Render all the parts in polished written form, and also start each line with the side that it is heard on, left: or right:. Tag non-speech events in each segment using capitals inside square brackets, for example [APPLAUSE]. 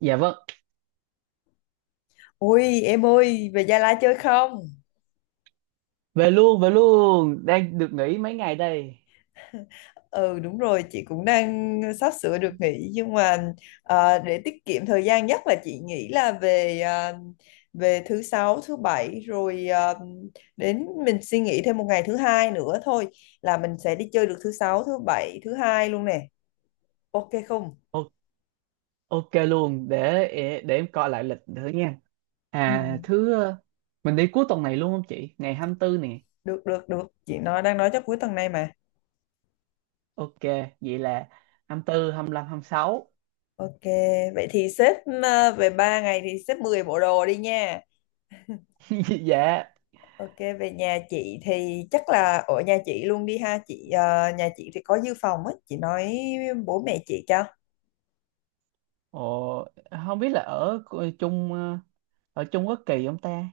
right: Dạ vâng,
left: Ôi em ơi về Gia Lai chơi không?
right: về luôn, đang được nghỉ mấy ngày đây.
left: Ừ đúng rồi chị cũng đang sắp sửa được nghỉ nhưng mà để tiết kiệm thời gian nhất là chị nghĩ là về thứ sáu thứ bảy rồi, đến mình suy nghĩ thêm một ngày thứ hai nữa thôi là mình sẽ đi chơi được thứ sáu thứ bảy thứ hai luôn nè, ok không?
right: O ok luôn, để em coi lại lịch nữa nha. À,
left: Ừ
right: mình đi cuối tuần này luôn không chị? Ngày 24 nè.
left: được được được chị đang nói chắc cuối tuần này mà.
right: Ok, vậy là hai hai mươi tư, 25, 26.
left: Ok, vậy thì xếp về 3 ngày thì xếp 10 bộ đồ đi nha.
right: [LAUGHS] Dạ.
left: Ok, về nhà chị thì chắc là ở nhà chị luôn đi ha chị, nhà chị thì có dự phòng á, chị nói bố mẹ chị cho.
right: Ồ, không biết là ở chung, ở Trung Quốc kỳ không ta?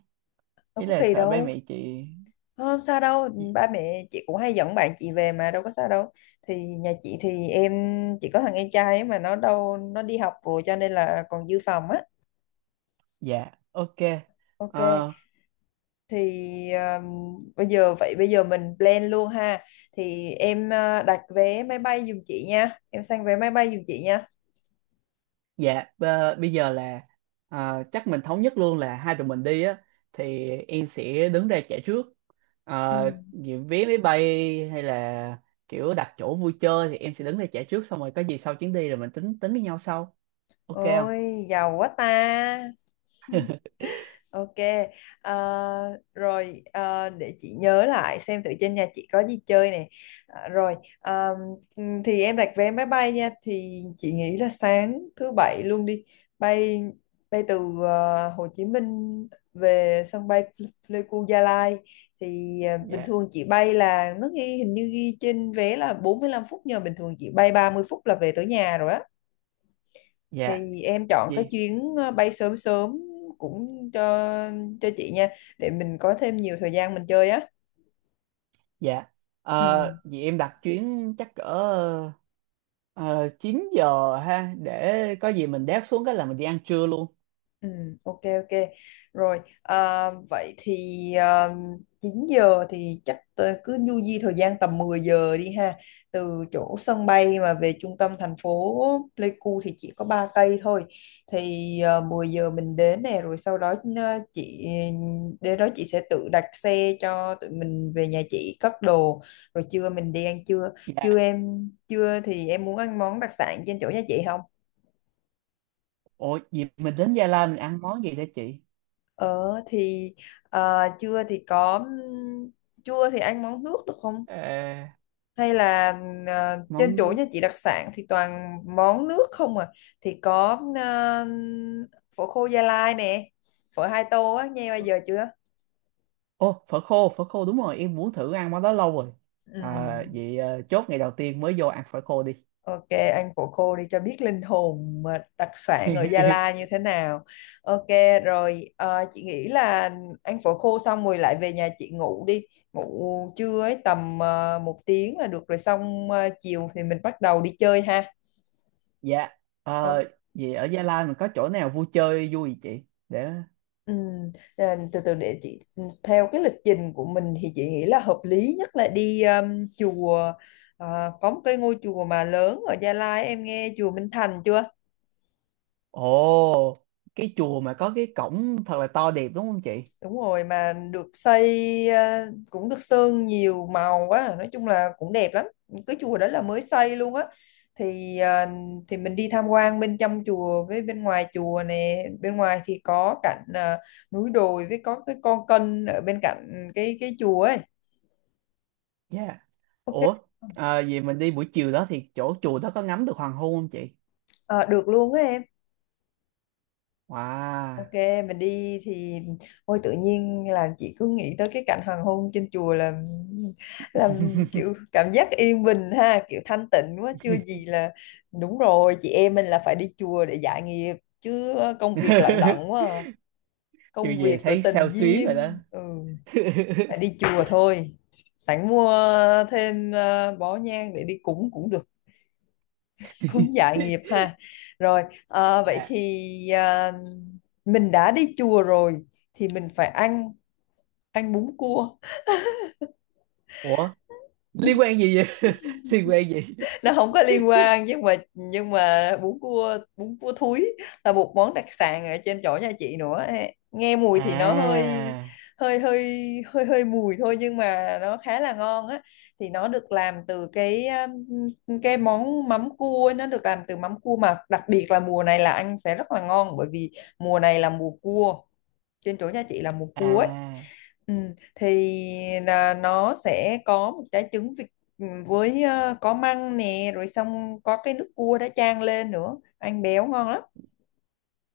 left: Đâu
right: Ý
left: có
right: là
left: kỳ
right: sợ ba
left: đâu.
right: mẹ chị.
left: Không sao đâu. Ba mẹ chị cũng hay dẫn bạn chị về mà đâu có sao đâu. Thì nhà chị thì em chỉ có thằng em trai ấy mà nó đâu, nó đi học rồi cho nên là còn dự phòng á.
right: Dạ, ok.
left: Ok,
right: Ờ,
left: thì bây giờ mình plan luôn ha. Thì em đặt vé máy bay giùm chị nha, em sang vé máy bay giùm chị nha.
right: Dạ, bây giờ là, chắc mình thống nhất luôn là hai tụi mình đi á, thì em sẽ đứng ra trả trước.
left: Ừ.
right: Ờ, Vì vé máy bay hay là kiểu đặt chỗ vui chơi thì em sẽ đứng ra trả trước, xong rồi có gì sau chuyến đi rồi mình tính tính với nhau sau. Ok không?
left: Ôi, giàu quá ta. Ok. ờ, Rồi để chị nhớ lại xem thử trên nhà chị có gì chơi nè. Ờ, rồi thì em đặt vé máy bay nha. Thì chị nghĩ là sáng thứ bảy luôn đi. Bay bay từ Hồ Chí Minh về sân bay Pleiku Gia Lai. Thì bình
right: Dạ,
left: thường chị bay là nó ghi, hình như ghi trên vé là 45 phút, nhưng mà bình thường chị bay 30 phút là về tới nhà rồi á.
right: dạ,
left: Thì em chọn cái
right: gì?
left: chuyến bay sớm sớm cũng cho chị nha, để mình có thêm nhiều thời gian mình chơi á.
right: Dạ.
left: Ừ.
right: Vì em đặt chuyến chắc cỡ ờ, 9 giờ ha, để có gì mình đáp xuống cái là mình đi ăn trưa luôn.
left: Ừ, ok ok rồi, vậy thì à, 9 giờ thì chắc tớ cứ du di thời gian tầm 10 giờ đi ha. Từ chỗ sân bay mà về trung tâm thành phố Pleiku thì chỉ có 3 cây thôi, thì 10 giờ mình đến nè, rồi sau đó chị đến đó chị sẽ tự đặt xe cho tụi mình về nhà chị cất đồ, rồi trưa mình đi ăn trưa.
right: Dạ.
left: Trưa thì em muốn ăn món đặc sản trên chỗ nhà chị không?
right: Ủa, gì mình đến Gia Lai mình ăn món gì đó chị?
left: Ờ thì à, trưa thì có trưa thì ăn món nước được không?
right: Ờ,
left: Hay là trên
right: món
left: chỗ
right: nước.
left: nhà chị đặc sản thì toàn món nước không à? Thì có phở khô Gia Lai nè, phở 2 tô á, nghe bao giờ chưa?
right: Ô, phở khô, phở khô đúng rồi, em muốn thử ăn món đó lâu rồi.
left: Ừ.
right: À, vậy chốt ngày đầu tiên mới vô ăn phở khô đi.
left: Ok, anh phụ cô đi cho biết linh hồn mà đặc sản ở Gia Lai
right: [LAUGHS]
left: như thế nào. Ok, rồi chị nghĩ là anh phụ cô xong rồi lại về nhà chị ngủ đi. Ngủ trưa ấy tầm 1 tiếng là được rồi, xong chiều thì mình bắt đầu đi chơi ha.
right: Dạ.
left: Ồ,
right: ờ, Vậy ở Gia Lai mình có chỗ nào vui chơi vui gì chị để...
left: ừm, từ từ để chị, theo cái lịch trình của mình thì chị nghĩ là hợp lý nhất là đi chùa. Có một cái ngôi chùa mà lớn ở Gia Lai, em nghe chùa Minh Thành chưa?
right: Ồ, cái chùa mà có cái cổng thật là to đẹp đúng không chị?
left: Đúng rồi, mà được xây cũng được sơn nhiều màu quá à, nói chung là cũng đẹp lắm. Cái chùa đó là mới xây luôn á, thì mình đi tham quan bên trong chùa với bên ngoài chùa nè, bên ngoài thì có cạnh núi đồi, với có cái con kênh ở bên cạnh cái chùa ấy.
right: Dạ.
left: Ok.
right: Ủa, à, vậy mình đi buổi chiều đó thì chỗ chùa đó có ngắm được hoàng hôn không chị?
left: Ờ, được luôn á em.
right: Wow.
left: Ok, mình đi thì, ôi tự nhiên là chị cứ nghĩ tới cái cảnh hoàng hôn trên chùa là làm kiểu cảm giác yên bình ha, kiểu thanh tịnh quá. Chưa gì là đúng rồi, chị em mình là phải đi chùa để giải nghiệp chứ, công việc lận đận
right: [LAUGHS]
left: quá à.
right: Chưa
left: Công
right: về
left: việc rồi
right: thấy
left: tình
right: sao xuyến rồi đó.
left: duyên, phải đi chùa thôi. Sẵn mua thêm bó nhang để đi cúng cũng được, cũng dạ nghiệp
right: [LAUGHS]
left: ha. Rồi vậy
right: Dạ.
left: thì ờ, mình đã đi chùa rồi thì mình phải ăn ăn bún cua.
right: Ủa, liên quan gì vậy? [LAUGHS] Liên quan gì?
left: Nó không có liên quan nhưng mà, bún cua thúi là một món đặc sản ở trên chỗ nhà chị nữa. Nghe mùi thì nó hơi
right: À,
left: hơi hơi hơi hơi mùi thôi nhưng mà nó khá là ngon á. Thì nó được làm từ cái món mắm cua ấy, nó được làm từ mắm cua, mà đặc biệt là mùa này là ăn sẽ rất là ngon, bởi vì mùa này là mùa cua, trên chỗ nhà chị là mùa cua ấy.
right: à.
left: Ừ, thì là nó sẽ có một trái trứng vịt, với có măng nè, rồi xong có cái nước cua đã chan lên nữa, ăn béo ngon lắm.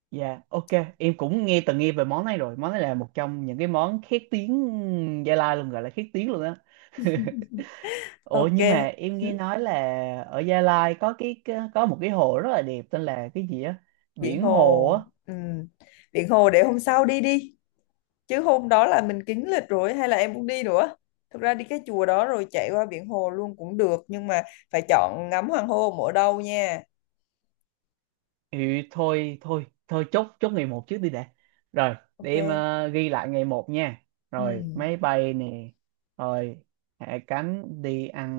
right: Dạ, ok, em cũng từng nghe về món này rồi, món này là một trong những cái món khét tiếng Gia Lai luôn, gọi là khét tiếng luôn á. [LAUGHS] Ủa,
left: Ok.
right: nhưng mà em nghe
left: Ừ,
right: nói là ở Gia Lai có có một cái hồ rất là đẹp tên là cái gì á,
left: biển
right: biển hồ.
left: hồ. Ừ. Biển hồ để hôm sau đi đi, chứ hôm đó là mình kín lịch rồi, hay là em muốn đi nữa? Thực ra đi cái chùa đó rồi chạy qua biển hồ luôn cũng được, nhưng mà phải chọn ngắm hoàng hôn ở đâu nha.
right: Ừ, thôi thôi thôi, chốt chốt ngày một trước đi đã. Rồi để
left: Ok.
right: em ghi lại ngày một nha. Rồi
left: Ừ.
right: máy bay nè. Rồi hạ cánh đi ăn,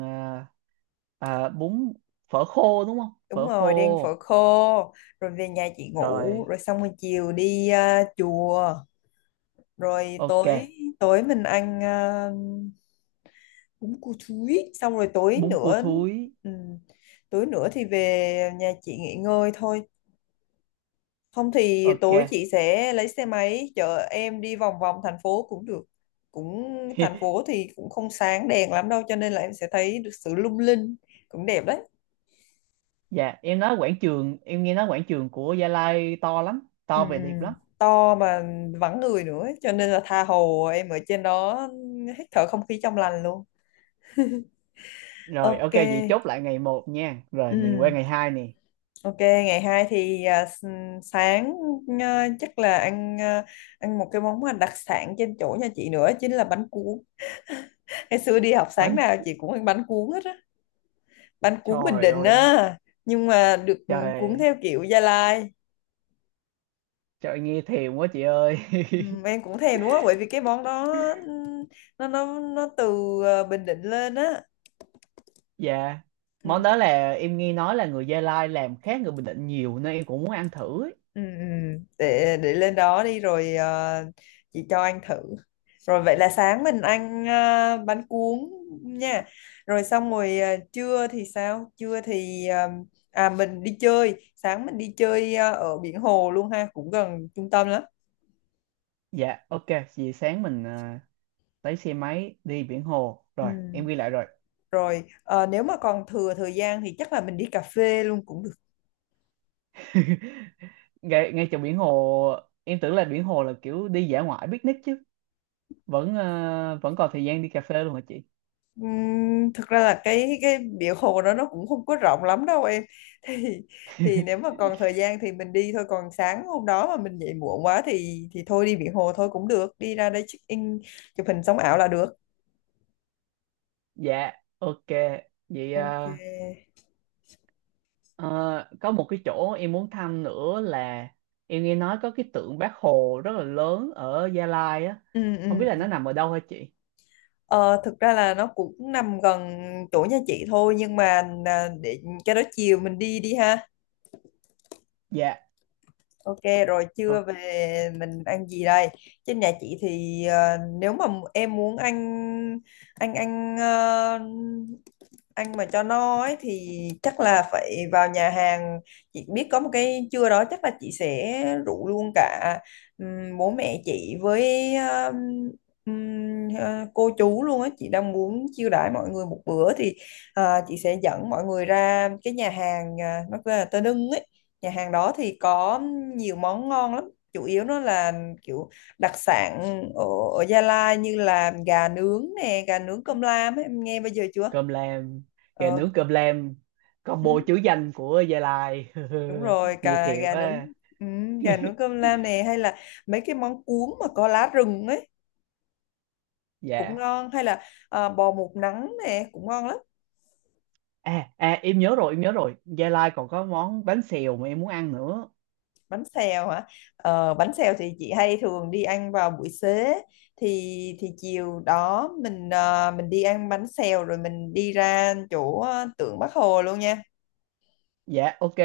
right: ờ, ờ, bún phở khô đúng không,
left: Đúng
right: phở
left: rồi, đi ăn phở
right: khô.
left: khô, rồi về nhà chị ngủ,
right: Rồi
left: rồi xong rồi chiều đi chùa, rồi
right: ok.
left: tối tối mình ăn bún cua thúi, xong rồi tối
right: Bún cua
left: nữa.
right: thúi.
left: ừm, Tối nữa thì về nhà chị nghỉ ngơi thôi, không thì
right: Ok.
left: tối chị sẽ lấy xe máy chở em đi vòng vòng thành phố cũng được. cũng Thành
right: [LAUGHS]
left: phố thì cũng không sáng đèn lắm đâu, cho nên là em sẽ thấy được sự lung linh, cũng đẹp đấy.
right: Dạ, em nói quảng trường em nghe nói quảng trường của Gia Lai to lắm,
left: Ừ,
right: to
left: ừ.
right: về đẹp lắm.
left: To mà vắng người nữa ấy, cho nên là tha hồ em ở trên đó hít thở không khí trong lành luôn.
right: Rồi
left: Ok.
right: ok, vậy chốt lại ngày một nha, rồi mình
left: Ừ.
right: qua ngày hai nè.
left: Ok, ngày hai thì sáng chắc là ăn một cái món mà đặc sản trên chỗ nhà chị nữa, chính là bánh cuốn. Ngày xưa đi học sáng
right: bánh
left: nào chị
right: cu-
left: cũng ăn bánh cuốn hết á, bánh cuốn Bình
right: Trời
left: Định
right: ơi,
left: á, nhưng mà được cuốn
right: trời.
left: theo kiểu Gia Lai.
right: Trời nghe thèm quá chị ơi.
left: Ừ,
right: [LAUGHS]
left: em cũng thèm đúng không, bởi vì cái món đó, ừ, nó từ Bình Định lên á.
right: Dạ. Món
left: Ừ.
right: đó là em nghe nói là người Gia Lai làm khác người Bình Định nhiều nên em cũng muốn ăn thử ấy.
left: Ừ, ừ, để lên đó đi rồi chị cho anh thử. Rồi vậy là sáng mình ăn bánh cuốn nha, rồi xong rồi trưa thì sao? Trưa thì mình đi chơi, ở biển hồ luôn ha, cũng gần trung tâm lắm.
right: Dạ, ok, vậy sáng mình lấy xe máy đi biển hồ.
left: Ừ.
right: Rồi, em ghi lại rồi.
left: Rồi nếu mà còn thừa thời gian thì chắc là mình đi cà phê luôn cũng được.
right: [LAUGHS] Ngay ngay chỗ biển hồ, em tưởng là biển hồ là kiểu đi dã ngoại picnic chứ. Vẫn còn thời gian đi cà phê luôn hả chị?
left: Thực ra là cái biển hồ đó nó cũng không có rộng lắm đâu em [LAUGHS] thì, nếu
right: [LAUGHS]
left: mà còn thời gian thì mình đi thôi, còn sáng hôm đó mà mình dậy muộn quá thì, thôi đi biển hồ thôi cũng được, đi ra đây check in chụp hình sống ảo là được.
right: Dạ, ok. Vậy
left: Ok.
right: à. Ờ, có một cái chỗ em muốn thăm nữa là em nghe nói có cái tượng Bác Hồ rất là lớn ở Gia Lai á,
left: Ừ ừ.
right: không biết là nó nằm ở đâu hả chị?
left: Ờ, Thực ra là nó cũng nằm gần chỗ nhà chị thôi, nhưng mà để cho đó chiều mình đi đi ha.
right: Dạ.
left: Ok, rồi
right: ờ,
left: trưa về mình ăn gì đây? Trên nhà chị thì nếu mà em muốn ăn ăn ăn ờ, ăn mà cho no ấy thì chắc là phải vào nhà hàng. Chị biết có một cái, trưa đó chắc là chị sẽ rủ luôn cả bố mẹ chị với cô chú luôn á. Chị đang muốn chiêu đãi mọi người một bữa, thì chị sẽ dẫn mọi người ra cái nhà hàng, nó tên là Tơ Nưng ấy. Nhà hàng đó thì có nhiều món ngon lắm, chủ yếu nó là kiểu đặc sản ở, Gia Lai, như là gà nướng nè, gà nướng cơm lam ấy, em nghe bao giờ chưa?
right: cơm lam Gà
left: ờ,
right: nướng cơm lam,
left: ừ,
right: combo chữ danh của Gia Lai.
left: đúng rồi,
right: [LAUGHS] Nghe
left: cả
right: thiệt
left: gà nướng,
right: quá.
left: ừ, gà nướng cơm lam nè, hay là mấy cái món cuốn mà có lá rừng ấy cũng
right: Dạ,
left: ngon, hay là bò một nắng nè cũng ngon lắm.
right: à, à, em nhớ rồi, em nhớ rồi, Gia Lai còn có món bánh xèo mà em muốn ăn nữa.
left: Bánh xèo hả? Bánh xèo thì chị hay thường đi ăn vào buổi xế, thì chiều đó mình, đi ăn bánh xèo rồi mình đi ra chỗ tượng Bác Hồ luôn nha.
right: Dạ, ok.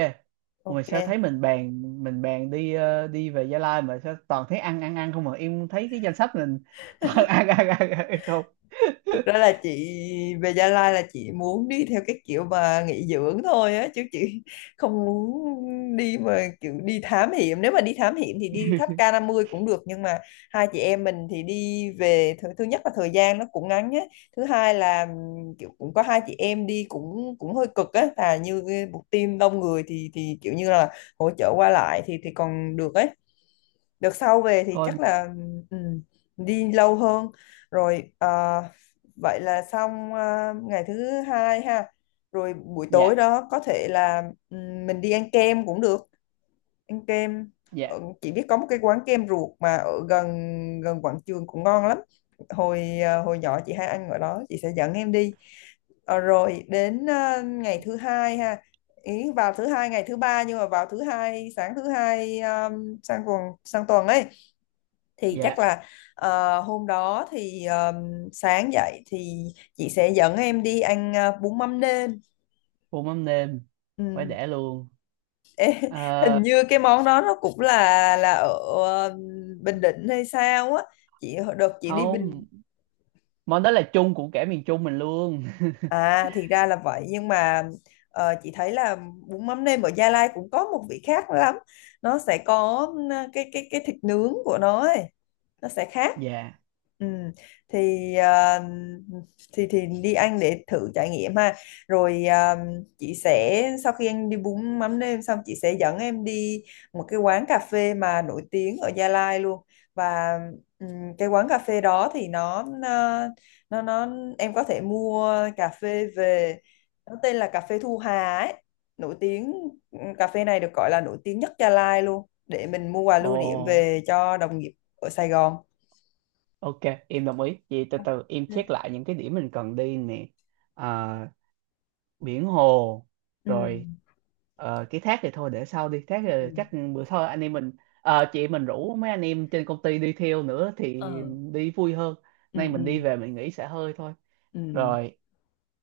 right: Ủa mà
left: Ok.
right: sao thấy mình bàn đi về Gia Lai, mà sao toàn thấy ăn ăn ăn không, mà em thấy cái danh sách mình toàn [LAUGHS] ăn ăn ăn, ăn không.
left: Thực ra là chị về Gia Lai là chị muốn đi theo cái kiểu mà nghỉ dưỡng thôi á, chứ chị không muốn đi mà kiểu đi thám hiểm. Nếu mà đi thám hiểm thì đi tháp
right: [LAUGHS]
left: k mươi cũng được, nhưng mà hai chị em mình thì đi về, thứ nhất là thời gian nó cũng ngắn á, thứ hai là kiểu cũng có hai chị em đi cũng, hơi cực á, là như cái một team đông người thì, kiểu như là hỗ trợ qua lại thì, còn được ấy. Đợt sau về thì
right: Thôi.
left: chắc là, ừ, đi lâu hơn. Rồi vậy là xong ngày thứ hai ha. Rồi buổi tối
right: Dạ,
left: đó có thể là, ừ, mình đi ăn kem cũng được. Ăn kem.
right: dạ,
left: Ờ, chị biết có một cái quán kem ruột mà ở gần, quảng trường, cũng ngon lắm. Hồi hồi nhỏ chị hay ăn ở đó, chị sẽ dẫn em đi. Ờ, rồi đến ngày thứ hai ha, ý vào thứ hai ngày thứ ba, nhưng mà vào thứ hai, sáng thứ hai sang tuần ấy, thì chắc
right: dạ.
left: là hôm đó thì sáng dậy thì chị sẽ dẫn em đi ăn bún mắm nêm.
right: Phô mắm nêm phải
left: Ừ.
right: để luôn. Ờ,
left: Hình như cái món đó nó cũng là ở ờ, Bình Định hay sao á, chị đợt chị đi Bình.
right: Không, món đó là chung của cả miền Trung mình luôn.
left: À thì ra là vậy, nhưng mà chị thấy là bún mắm nêm ở Gia Lai cũng có một vị khác lắm. Nó sẽ có, cái thịt nướng của nó ấy. Nó sẽ
right: [LAUGHS]
left: khác.
right: Dạ.
left: Ừ. Thì thì đi ăn để thử trải nghiệm ha. Rồi chị sẽ, sau khi anh đi bún mắm nêm xong, chị sẽ dẫn em đi một cái quán cà phê mà nổi tiếng ở Gia Lai luôn. Và ừ, cái quán cà phê đó thì nó nó nó em có thể mua cà phê về, nó tên là cà phê Thu Hà ấy, nổi tiếng. Cà phê này được gọi là nổi tiếng nhất Gia Lai luôn, để mình mua quà lưu niệm
right: Ồ,
left: về cho đồng nghiệp ở Sài Gòn.
right: ok, em đồng ý, vậy từ
left: Ok.
right: từ em check lại những cái điểm mình cần đi nè. Ờ, Biển hồ,
left: Ừ
right: rồi cái thác thì thôi để sau đi, thác thì
left: ừ.
right: chắc bữa sau anh em mình, chị mình rủ mấy anh em trên công ty đi theo nữa thì
left: Ờ.
right: đi vui hơn.
left: Ừ
right: Nay
left: ừ
right: mình đi về mình nghỉ xả hơi thôi.
left: ừ
right: rồi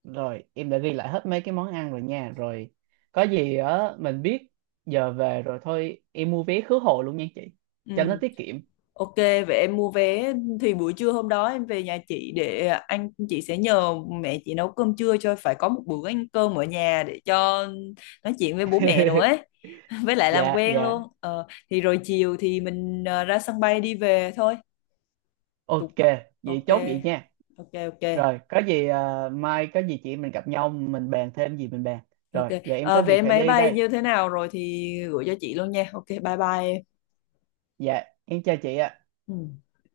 right: rồi em đã ghi lại hết mấy cái món ăn rồi nha. Rồi có gì á mình biết, giờ về rồi thôi, em mua vé khứ hồi luôn nha chị
left: ừ.
right: cho nó tiết kiệm.
left: Ok, vậy em mua vé thì buổi trưa hôm đó em về nhà chị, để anh chị sẽ nhờ mẹ chị nấu cơm trưa cho, phải có một bữa ăn cơm ở nhà để cho nói chuyện với bố mẹ nữa
right: [LAUGHS]
left: ấy. [LAUGHS] Với lại làm
right: Dạ,
left: quen
right: dạ,
left: luôn. Ờ, thì rồi chiều thì mình, ra sân bay đi về thôi.
right: ok,
left: Tục.
right: vậy
left: Ok.
right: chốt vậy nha.
left: Ok ok.
right: Rồi, có gì à, mai có gì chị em mình gặp nhau mình bàn thêm gì mình bàn.
left: Ok.
right: Rồi, giờ em
left: Ờ,
right: có việc
left: vé
right: phải
left: máy
right: đi
left: bay
right: đây.
left: như thế nào rồi thì gửi cho chị luôn nha. Ok, bye bye em.
right: Dạ, em chào chị ạ.
left: Ừ.